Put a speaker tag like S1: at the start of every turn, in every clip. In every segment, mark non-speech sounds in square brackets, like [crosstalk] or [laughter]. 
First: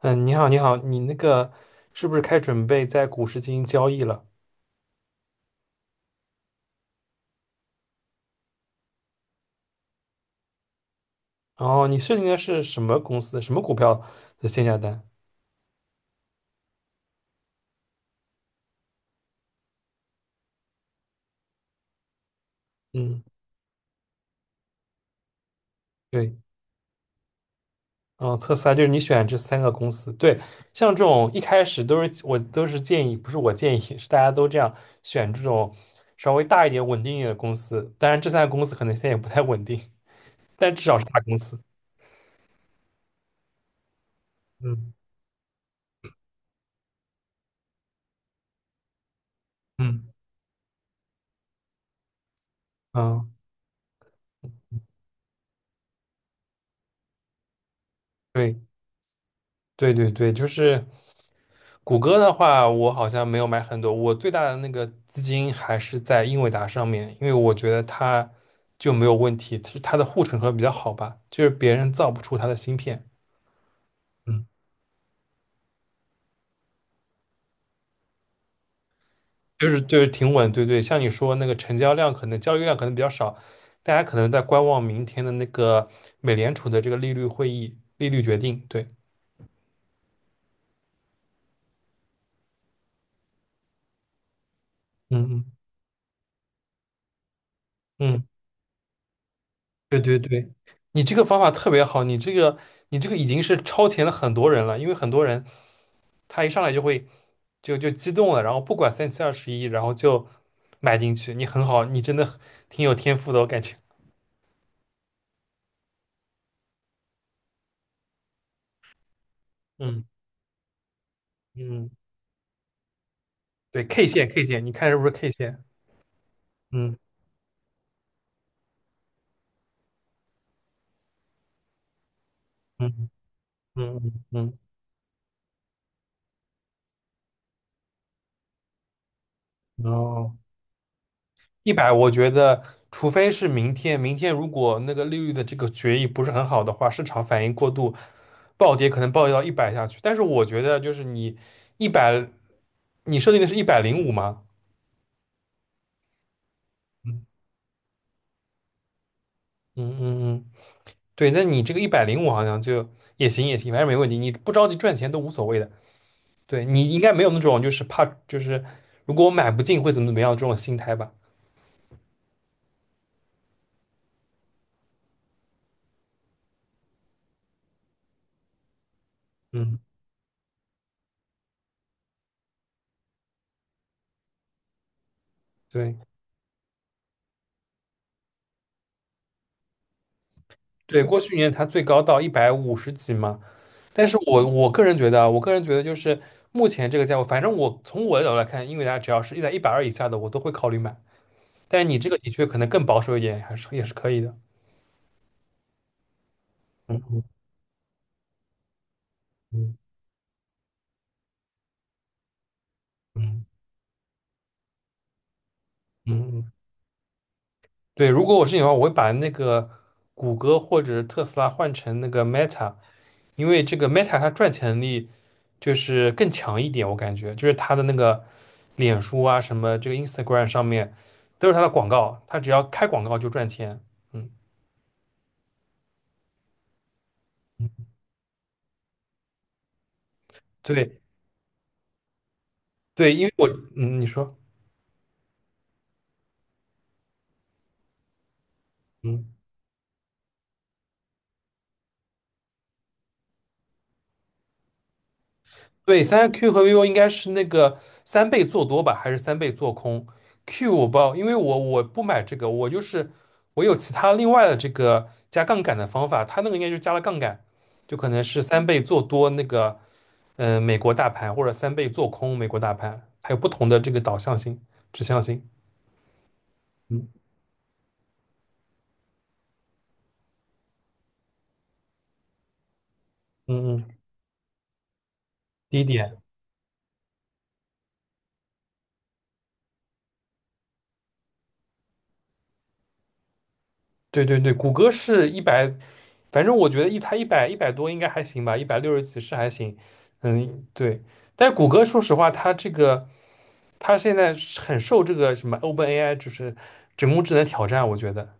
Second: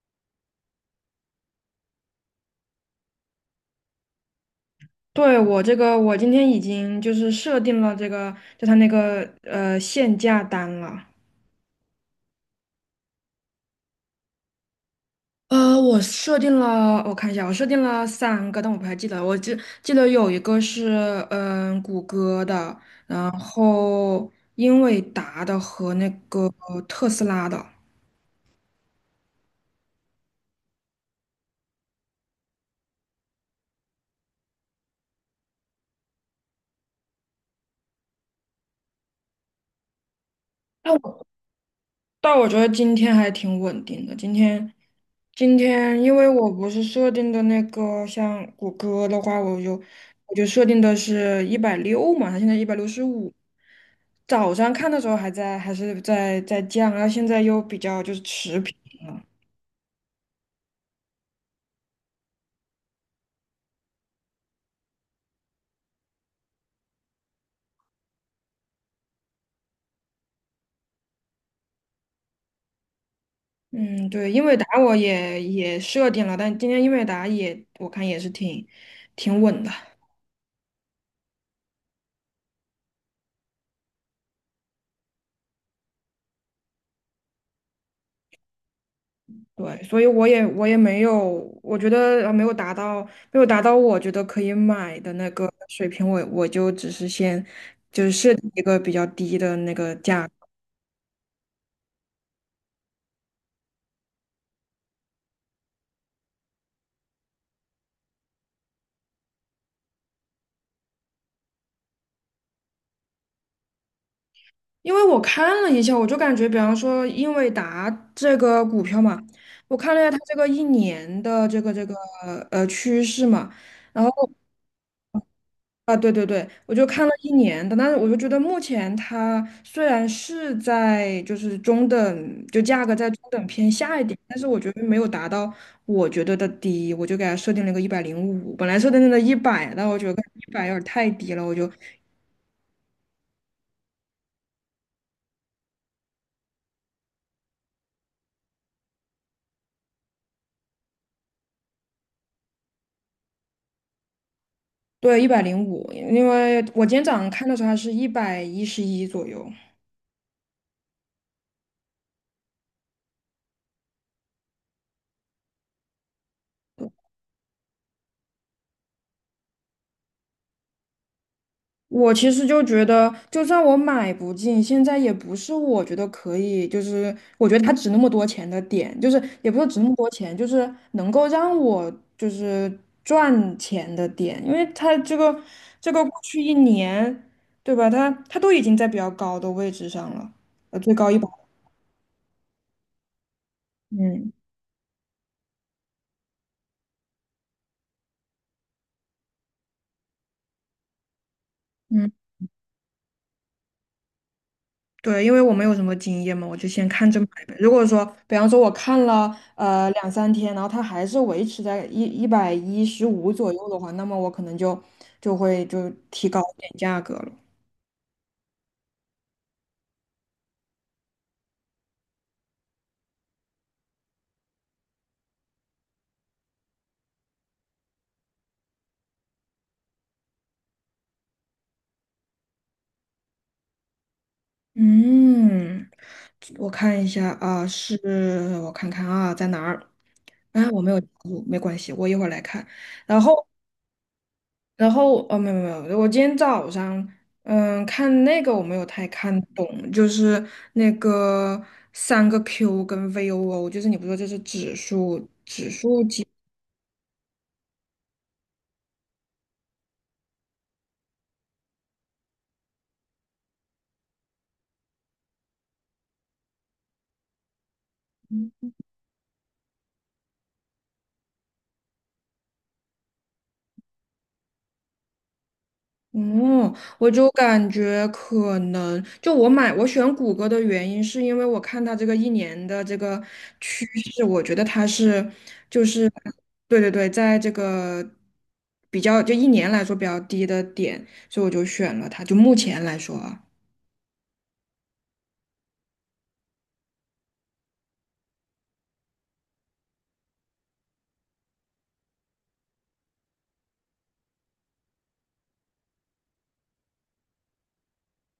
S1: 嗯，你好，你好，你那个是不是开始准备在股市进行交易了？
S2: 对，我这个，我今天已经就是设定了这个，就它那个限价单了。
S1: 然后你设定的是什么公司、什么股票的限价单？
S2: 我设定了，我看一下，我设定了三个，但我不太记得了，我记得有一个是谷歌的，
S1: 嗯，
S2: 然后英伟达的和那
S1: 对，
S2: 个特斯拉的。
S1: 嗯，测试啊，就是你选这三个公司。对，像这种一开始都是我都是建议，不是我建议，是大家都这样选这种稍微大一点、稳定一点的公司。当然，这三个公司可能现在也不太稳定，但至少是大公司。
S2: 但我觉得今天还挺稳定的。今天，
S1: 嗯
S2: 今天因为我不是设定的那个，像谷歌的话，我就
S1: 嗯
S2: 我就设定的是一百六嘛，它现在一百六十
S1: 嗯，
S2: 五。早上看的时候还是在降，然后现在又比较就是持平
S1: 对
S2: 了。
S1: 对对对，就是。谷歌的话，我好像没有买很多，我最大的那个资金还是在英伟达上面，因为我觉得它就没有问题，是它的护城河比较好吧，就是别人造不出它的芯片。
S2: 嗯，对，英
S1: 嗯，
S2: 伟达我也设定了，但今天英伟达也我看也是挺稳
S1: 就
S2: 的。
S1: 是就是挺稳，对对，像你说那个成交量可能交易量可能比较少，大家可能在观望明天的那个美联储的这个利率会议利率决定。对，
S2: 对，所以我也没有，我觉得没有达到我觉得可以买的
S1: 嗯
S2: 那
S1: 嗯
S2: 个水平，我就只是先就是
S1: 嗯，
S2: 设定一个比较低的那个
S1: 对对
S2: 价格。
S1: 对。你这个方法特别好，你这个已经是超前了很多人了，因为很多人他一上来就会就激动了，然后不管三七二十一，然后就买进去。你很好，你真的很挺有天赋的，我感觉。
S2: 因为我看了一下，我就感觉，比方说英伟达这个股票嘛，我看了
S1: 嗯
S2: 一下它这个一年的这个这
S1: 嗯，
S2: 个呃趋势嘛，
S1: 对
S2: 然
S1: ，K
S2: 后。
S1: 线 K 线，你看是不是 K 线？
S2: 啊，对对对，我就
S1: 嗯
S2: 看了一年的。但是我就觉得目前它虽然是在就是中等，就价格
S1: 嗯
S2: 在中等偏下一
S1: 嗯
S2: 点，但是
S1: 嗯
S2: 我觉得没有达到我觉得的低，我就给它设定了个一百零五，本来设定的一百，
S1: 嗯，
S2: 但我觉得
S1: 哦，
S2: 一百有点太低了，
S1: 一百，我觉得除非是明天，明天如果那个利率的这个决议不是很好的话，市场反应过度，暴跌可能暴跌到一百下去。但是我觉得就是你一百，你设定的是一百零五吗？
S2: 对，一百零五，一百零五。因为我今天早上
S1: 嗯
S2: 看的时候它是111左右。
S1: 嗯嗯嗯对，那你这个一百零五好像就也行也行，反正没问题，你不着急赚钱都无所谓的。对，你应该没有那种就是怕就是如果我买不进会怎么怎么样这种心态吧。
S2: 我其实就觉得，就算我买不进，现在也不是我觉得可以，就是我觉得它值那么多钱的点，就是也不是
S1: 嗯，
S2: 值那么多钱，就是能够让我就是赚钱的点。因为它这个这
S1: 对
S2: 个过去一年，对吧？它都已经在比较高的位置上了，最
S1: 对，
S2: 高一
S1: 过
S2: 百。
S1: 去年它最高到一百五十几嘛，但是
S2: 嗯
S1: 我个人觉得啊，我个人觉得就是目前这个价位，反正我从我的角度来看，英伟达只要是在120以下的，我都会考虑买。但是你这
S2: 嗯。
S1: 个的确可能更保守一点，还是也是可以的。
S2: 对，因为我没有什么经验嘛，我就先看着
S1: 嗯
S2: 买呗。如果说，比方说我看了
S1: 嗯
S2: 两三天，然后它还是维持在一百一十五
S1: 嗯
S2: 左右的话，那么我可能会就提高
S1: 嗯。嗯
S2: 一点价格了。
S1: 对，如果我是你的话，我会把那个谷歌或者特斯拉换成那个 Meta，因为这个 Meta 它赚钱能力就是更强一点，我感觉就是它的那个脸书啊，什么这个 Instagram 上面都是它的广告，它只要开广告就赚钱。嗯，
S2: 嗯，我看一下啊，是我看看啊，在哪儿？啊，我没有
S1: 对
S2: 记住，没关系，我一会儿来看。
S1: 对，
S2: 然
S1: 因为
S2: 后
S1: 我嗯，你说。
S2: 哦，没有没有，没有，我今天早上看那个，我没有太看
S1: 嗯。
S2: 懂，就是那个三个 Q 跟 VOO，就是你不说这是指数。
S1: 对，三 Q 和 vivo 应该是那个3倍做多吧，还是三倍做空？Q 我不知道，因为我不买这个，我就是我有其他另外的这个加杠杆的方法，它那个应该就是加了杠杆，就可能是三倍做多那个美国大盘，或者三倍做空美国大盘，它有不同的这个导向性、指向性。
S2: 嗯，
S1: 嗯
S2: 我就感觉可能就我选谷歌的原因是因为我看它这个一年的这个
S1: 嗯
S2: 趋
S1: 嗯，
S2: 势，我觉得它是
S1: 第一
S2: 就是，
S1: 点。
S2: 对对对，在这个比较就一年来说比较低的点，所以我就选了它，就目前来说啊。
S1: 对对对，谷歌是一百，反正我觉得它一百多应该还行吧，一百六十几是还行。嗯，对。但是谷歌说实话，它这个它现在是很受这个什么 OpenAI 就是人工智能挑战，我觉得。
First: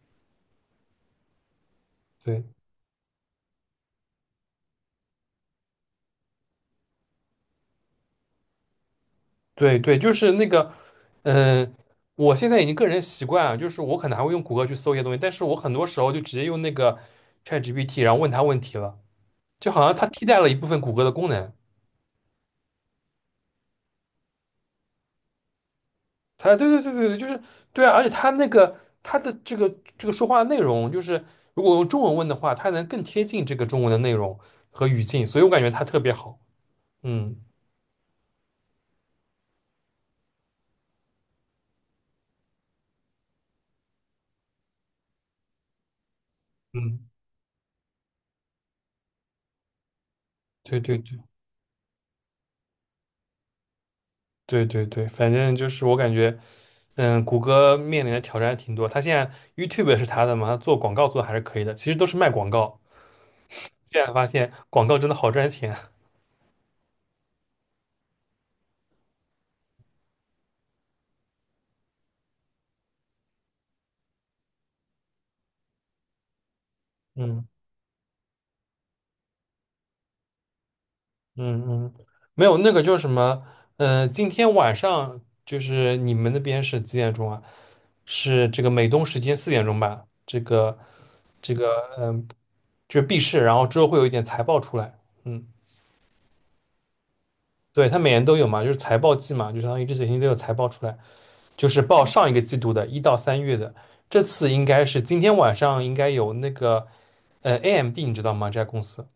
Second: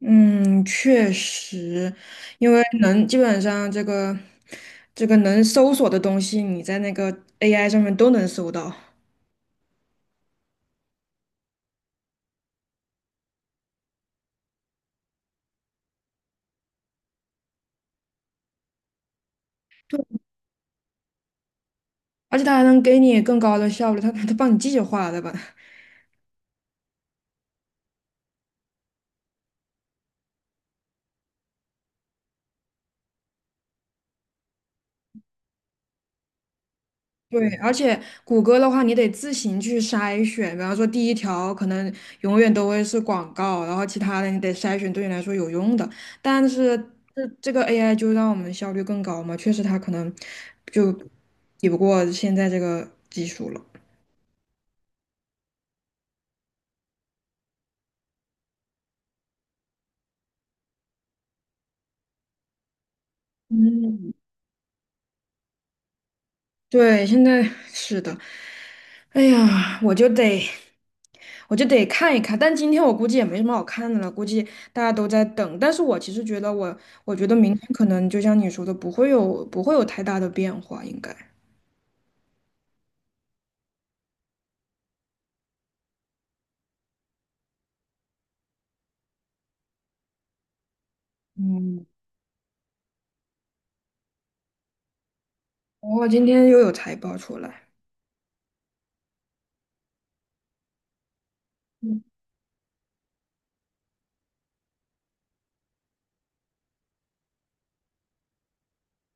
S2: 嗯，确实，
S1: 对
S2: 因为能基本上这个能搜索的东西，你在那个 AI 上面都能搜到。
S1: 对对，就是那个，嗯、我现在已经个人习惯啊，就是我可能还会用谷歌去搜一些东西，但是我很多时候就直接用那个 ChatGPT，然后问他问题了，就好像它替代了一部分谷歌的功能。
S2: 而且它还能给你更高的效率，它帮你计划的吧？
S1: 他对对对对对，就是对啊，而且他那个他的这个说话内容，就是如果用中文问的话，他能更贴近这个中文的内容和语境，所以我感觉他特别好。嗯
S2: 对，而且谷歌的话，你得自行去筛选，比方说第一条可能永远都会是广告，然后其他的你得筛选对你来说有用的，但是
S1: 嗯，
S2: 这个 AI 就让我们效率更高嘛，确实它可能
S1: 对
S2: 就
S1: 对对
S2: 抵不过现在这个技术了。
S1: 对对对，反正就是我感觉，谷歌面临的挑战挺多。他现在 YouTube 是他的嘛，他做广告做的还是可以的，其实都是卖广告。现在
S2: 嗯，
S1: 发现广告真的好赚钱。
S2: 对，现在是的。哎呀，我就得看一看。但今天我估计也没什么好看的了，估计大家都在等。但是我其实觉得我，我
S1: [laughs]
S2: 觉得
S1: 嗯。
S2: 明天可能就像你说的，不会有太大的变化，应该。
S1: 嗯嗯，没有那个叫什么，今天晚上就是你们那边是几点钟啊？是这个美东时间4点钟吧？这个，
S2: 嗯
S1: 嗯、就是闭市，然后之后会有一点财报出来。嗯，
S2: 今天又有财报出来。
S1: 对，它每年都有嘛，就是财报季嘛，就相当于这几天都有财报出来，就是
S2: 嗯
S1: 报上一个季度的1到3月的，这次应该是今天晚上应该有那个，AMD 你知道吗？这家公司。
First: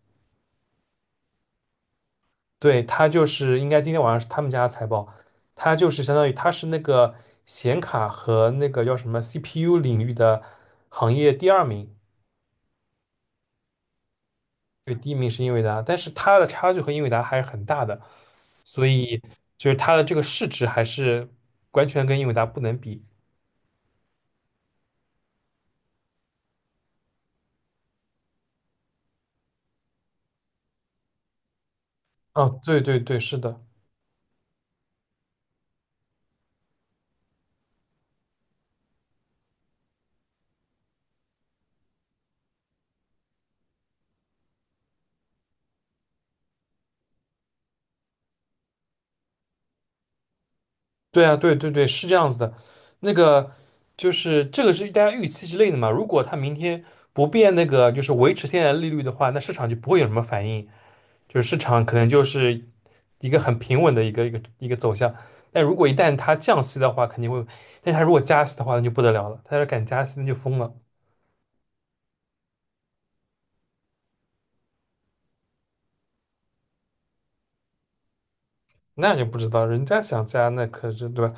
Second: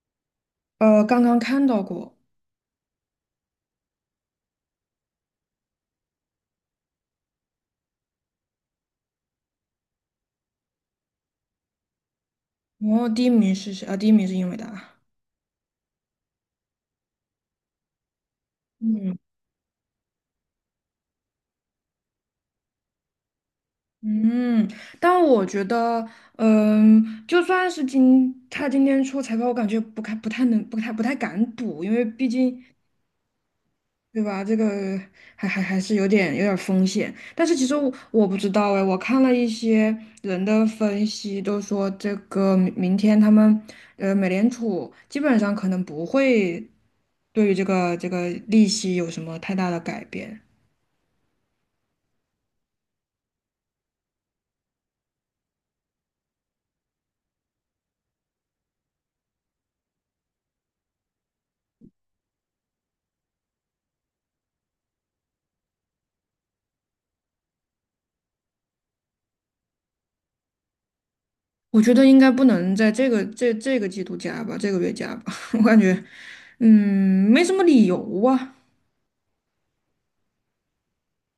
S2: 呃，刚刚看到过。
S1: 对，它就是应该今天晚上是他们家的财报，它就是相当于它是那个显卡和那个叫什么 CPU 领域的行业第二名。
S2: 哦，第一名是谁？啊，第一名是英伟达。
S1: 对，第一名是英伟达，但是它的差距和英伟达还是很大的，所
S2: 嗯。
S1: 以就是它的这个市值还是完全跟英伟达不能比。
S2: 嗯，但我觉得，嗯，就算是他今天出财报，我感觉不太不太能不太不太敢赌。因为毕
S1: 嗯，
S2: 竟
S1: 对对对，是的，
S2: 对吧，这个还是有点风险。但是其实我不知道哎，我看了一些人的分析，都说这个明天他们美联储基本上可能不会对于这个利息有什么太大的改变。
S1: 对啊，对对对，是这样子的。那个就是这个是大家预期之内的嘛。如果它明天不变那个就是维持现在的利率的话，那市场就不会有什么反应。就是市场可能就是一个很平稳的一个走向。但如果一旦它降息的话，肯定会；但是它如果加息的话，那就不得了了。它要敢加息，那就疯了。
S2: 我觉得应该不能在这个这个季度加吧，这个月加吧，[laughs] 我感觉，嗯，没什么理由啊。
S1: 那就不知道，人家想加，那可是对吧？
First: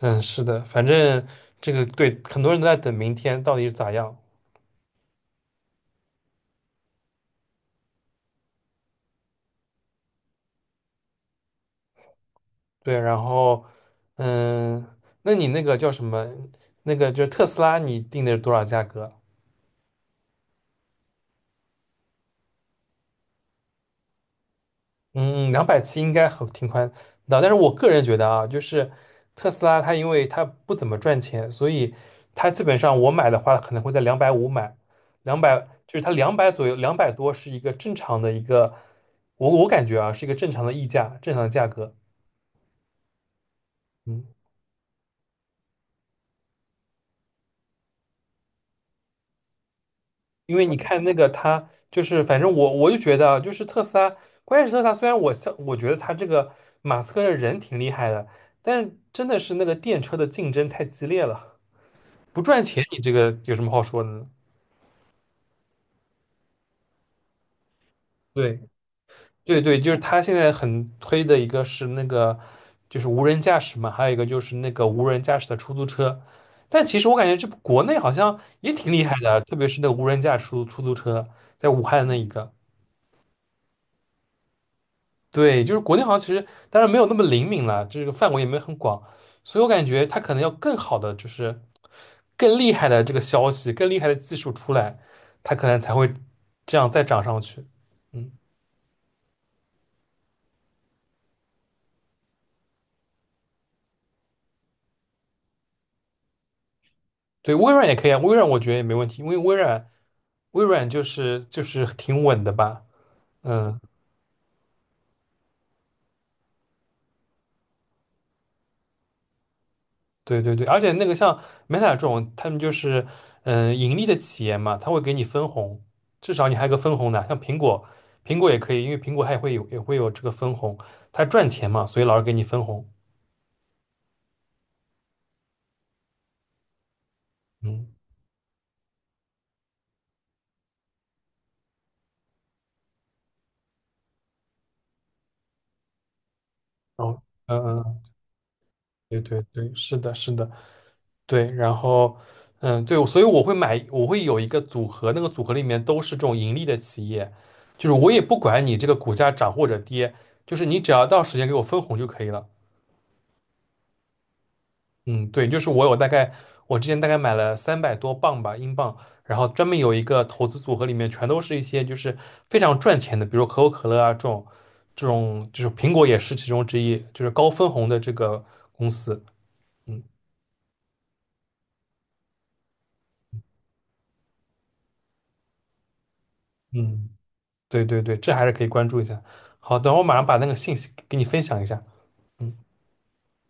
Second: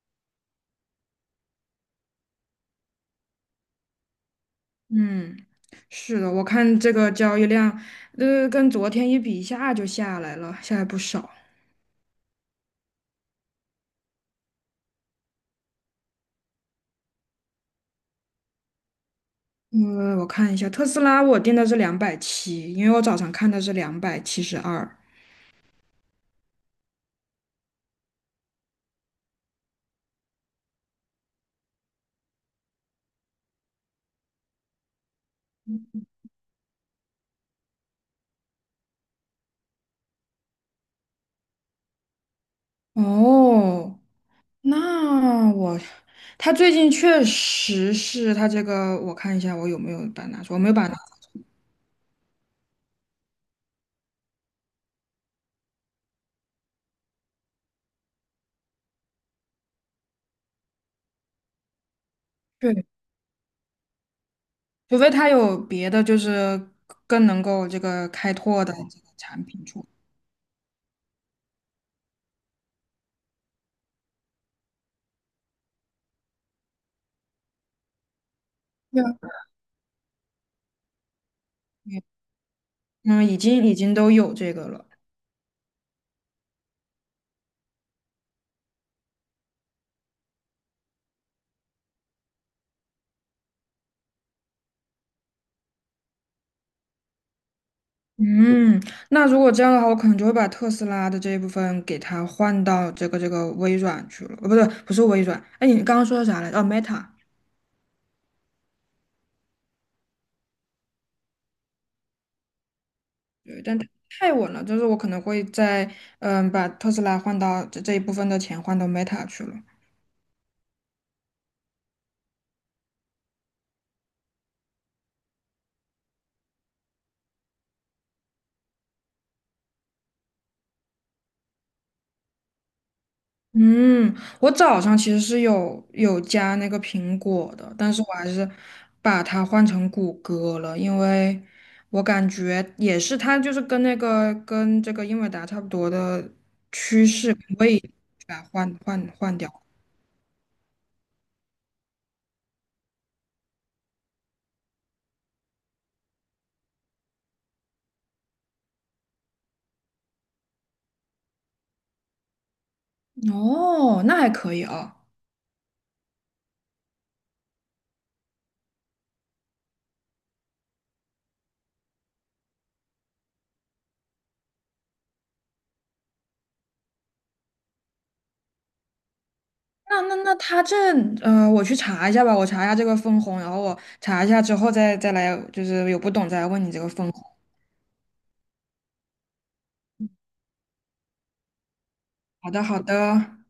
S1: 嗯，是的，反正这个对很多人都在等明天到底是咋样。
S2: 嗯，是的，我看这个交易量，跟昨天一比，一下就下来了，下来不少。
S1: 对，然后嗯，那你那个叫什么？那个就是特斯拉，你定的是多少价格？
S2: 我看一下，特斯拉我定的是两百七，因为我早上看的是272。
S1: 嗯，270应该很挺宽的，但是我个人觉得啊，就是特斯拉它因为它不怎么赚钱，所以它基本上我买的话可能会在250买，两百就是它两百左右，200多是一个正常的一个，我感觉啊是一个正常的溢价，正常的价格。
S2: 哦，
S1: 嗯，
S2: 那我，它最近确实是它这个。我看一下我有没有把它拿出，
S1: 因
S2: 我
S1: 为
S2: 没有
S1: 你
S2: 把它拿
S1: 看那个它就是反正我就觉得啊，就是特斯拉，关键是特斯拉虽然我像我觉得它这个马斯克的人挺厉害的，但是真的是那个电车的竞争太激烈了。不赚
S2: 出。
S1: 钱，你这个有什么好说的呢？
S2: 除非他有别的，就是更能够这个开
S1: 对，
S2: 拓的这个产
S1: 对
S2: 品
S1: 对，
S2: 出来。
S1: 就是他现在很推的一个是那个，就是无人驾驶嘛，还有一个就是那个无人驾驶的出租车。但其实我感觉这国内好像也挺
S2: 对
S1: 厉
S2: 啊，
S1: 害的，特别是那个无人驾驶出租车，在武汉的那一个。
S2: 嗯，已经都有这个了。
S1: 对，就是国内好像其实当然没有那么灵敏了，这个范围也没有很广，所以我感觉它可能要更好的就是更厉害的这个消息，更厉害的技术出来，它可能才会这样再涨上去。嗯。
S2: 嗯，那如果这样的话，我可能就会把特斯拉的这一部分给它换到这个微软去了。不对，不是微软。哎，你刚刚说的啥来着？哦，Meta。
S1: 对，微软也可以啊，微软我觉得也没问题，因为微软就是挺稳的吧。
S2: 对，但
S1: 嗯，
S2: 它太稳了，就是我可能会在把特斯拉换到这一部分的钱换到 Meta 去了。
S1: 对对对，而且那个像 Meta 这种，他们就是盈利的企业嘛，他会给你分红，至少你还有个分红的，像苹果也可以，因为苹果它也会有这个分红，它赚钱嘛，所以老是给你分红。
S2: 嗯，我早上其实是有加那个苹果的，
S1: 嗯，
S2: 但是我还是把它换成谷歌了，因为我感觉也是它就是跟这个英伟达差不多的趋
S1: 哦，
S2: 势，
S1: 嗯
S2: 我也
S1: 嗯。
S2: 把它换换
S1: 对
S2: 换
S1: 对
S2: 掉。
S1: 对，是的，是的，对，然后，嗯，对，所以我会买，我会有一个组合，那个组合里面都是这种盈利的企业，就是我也不管你这个股价涨或者跌，就是你只要到时间给我分红就可以了。
S2: 哦，那还可以啊。
S1: 嗯，对，就是我有大概，我之前大概买了300多磅吧，英镑，然后专门有一个投资组合，里面全都是一些就是非常赚钱的，比如可口可乐啊这种，这种就是苹果也是其中之一，就是高分红的这个公司。
S2: 那
S1: 嗯。
S2: 那那我去查一下吧，我查一下这个分红，然后我查一下之后再来，就是有不懂再来问你这个
S1: 嗯。
S2: 分红。
S1: 对对对，这还是可以关注一下。好，等我马上把那个信息给你分享一下。
S2: 好
S1: 嗯。
S2: 的，好的。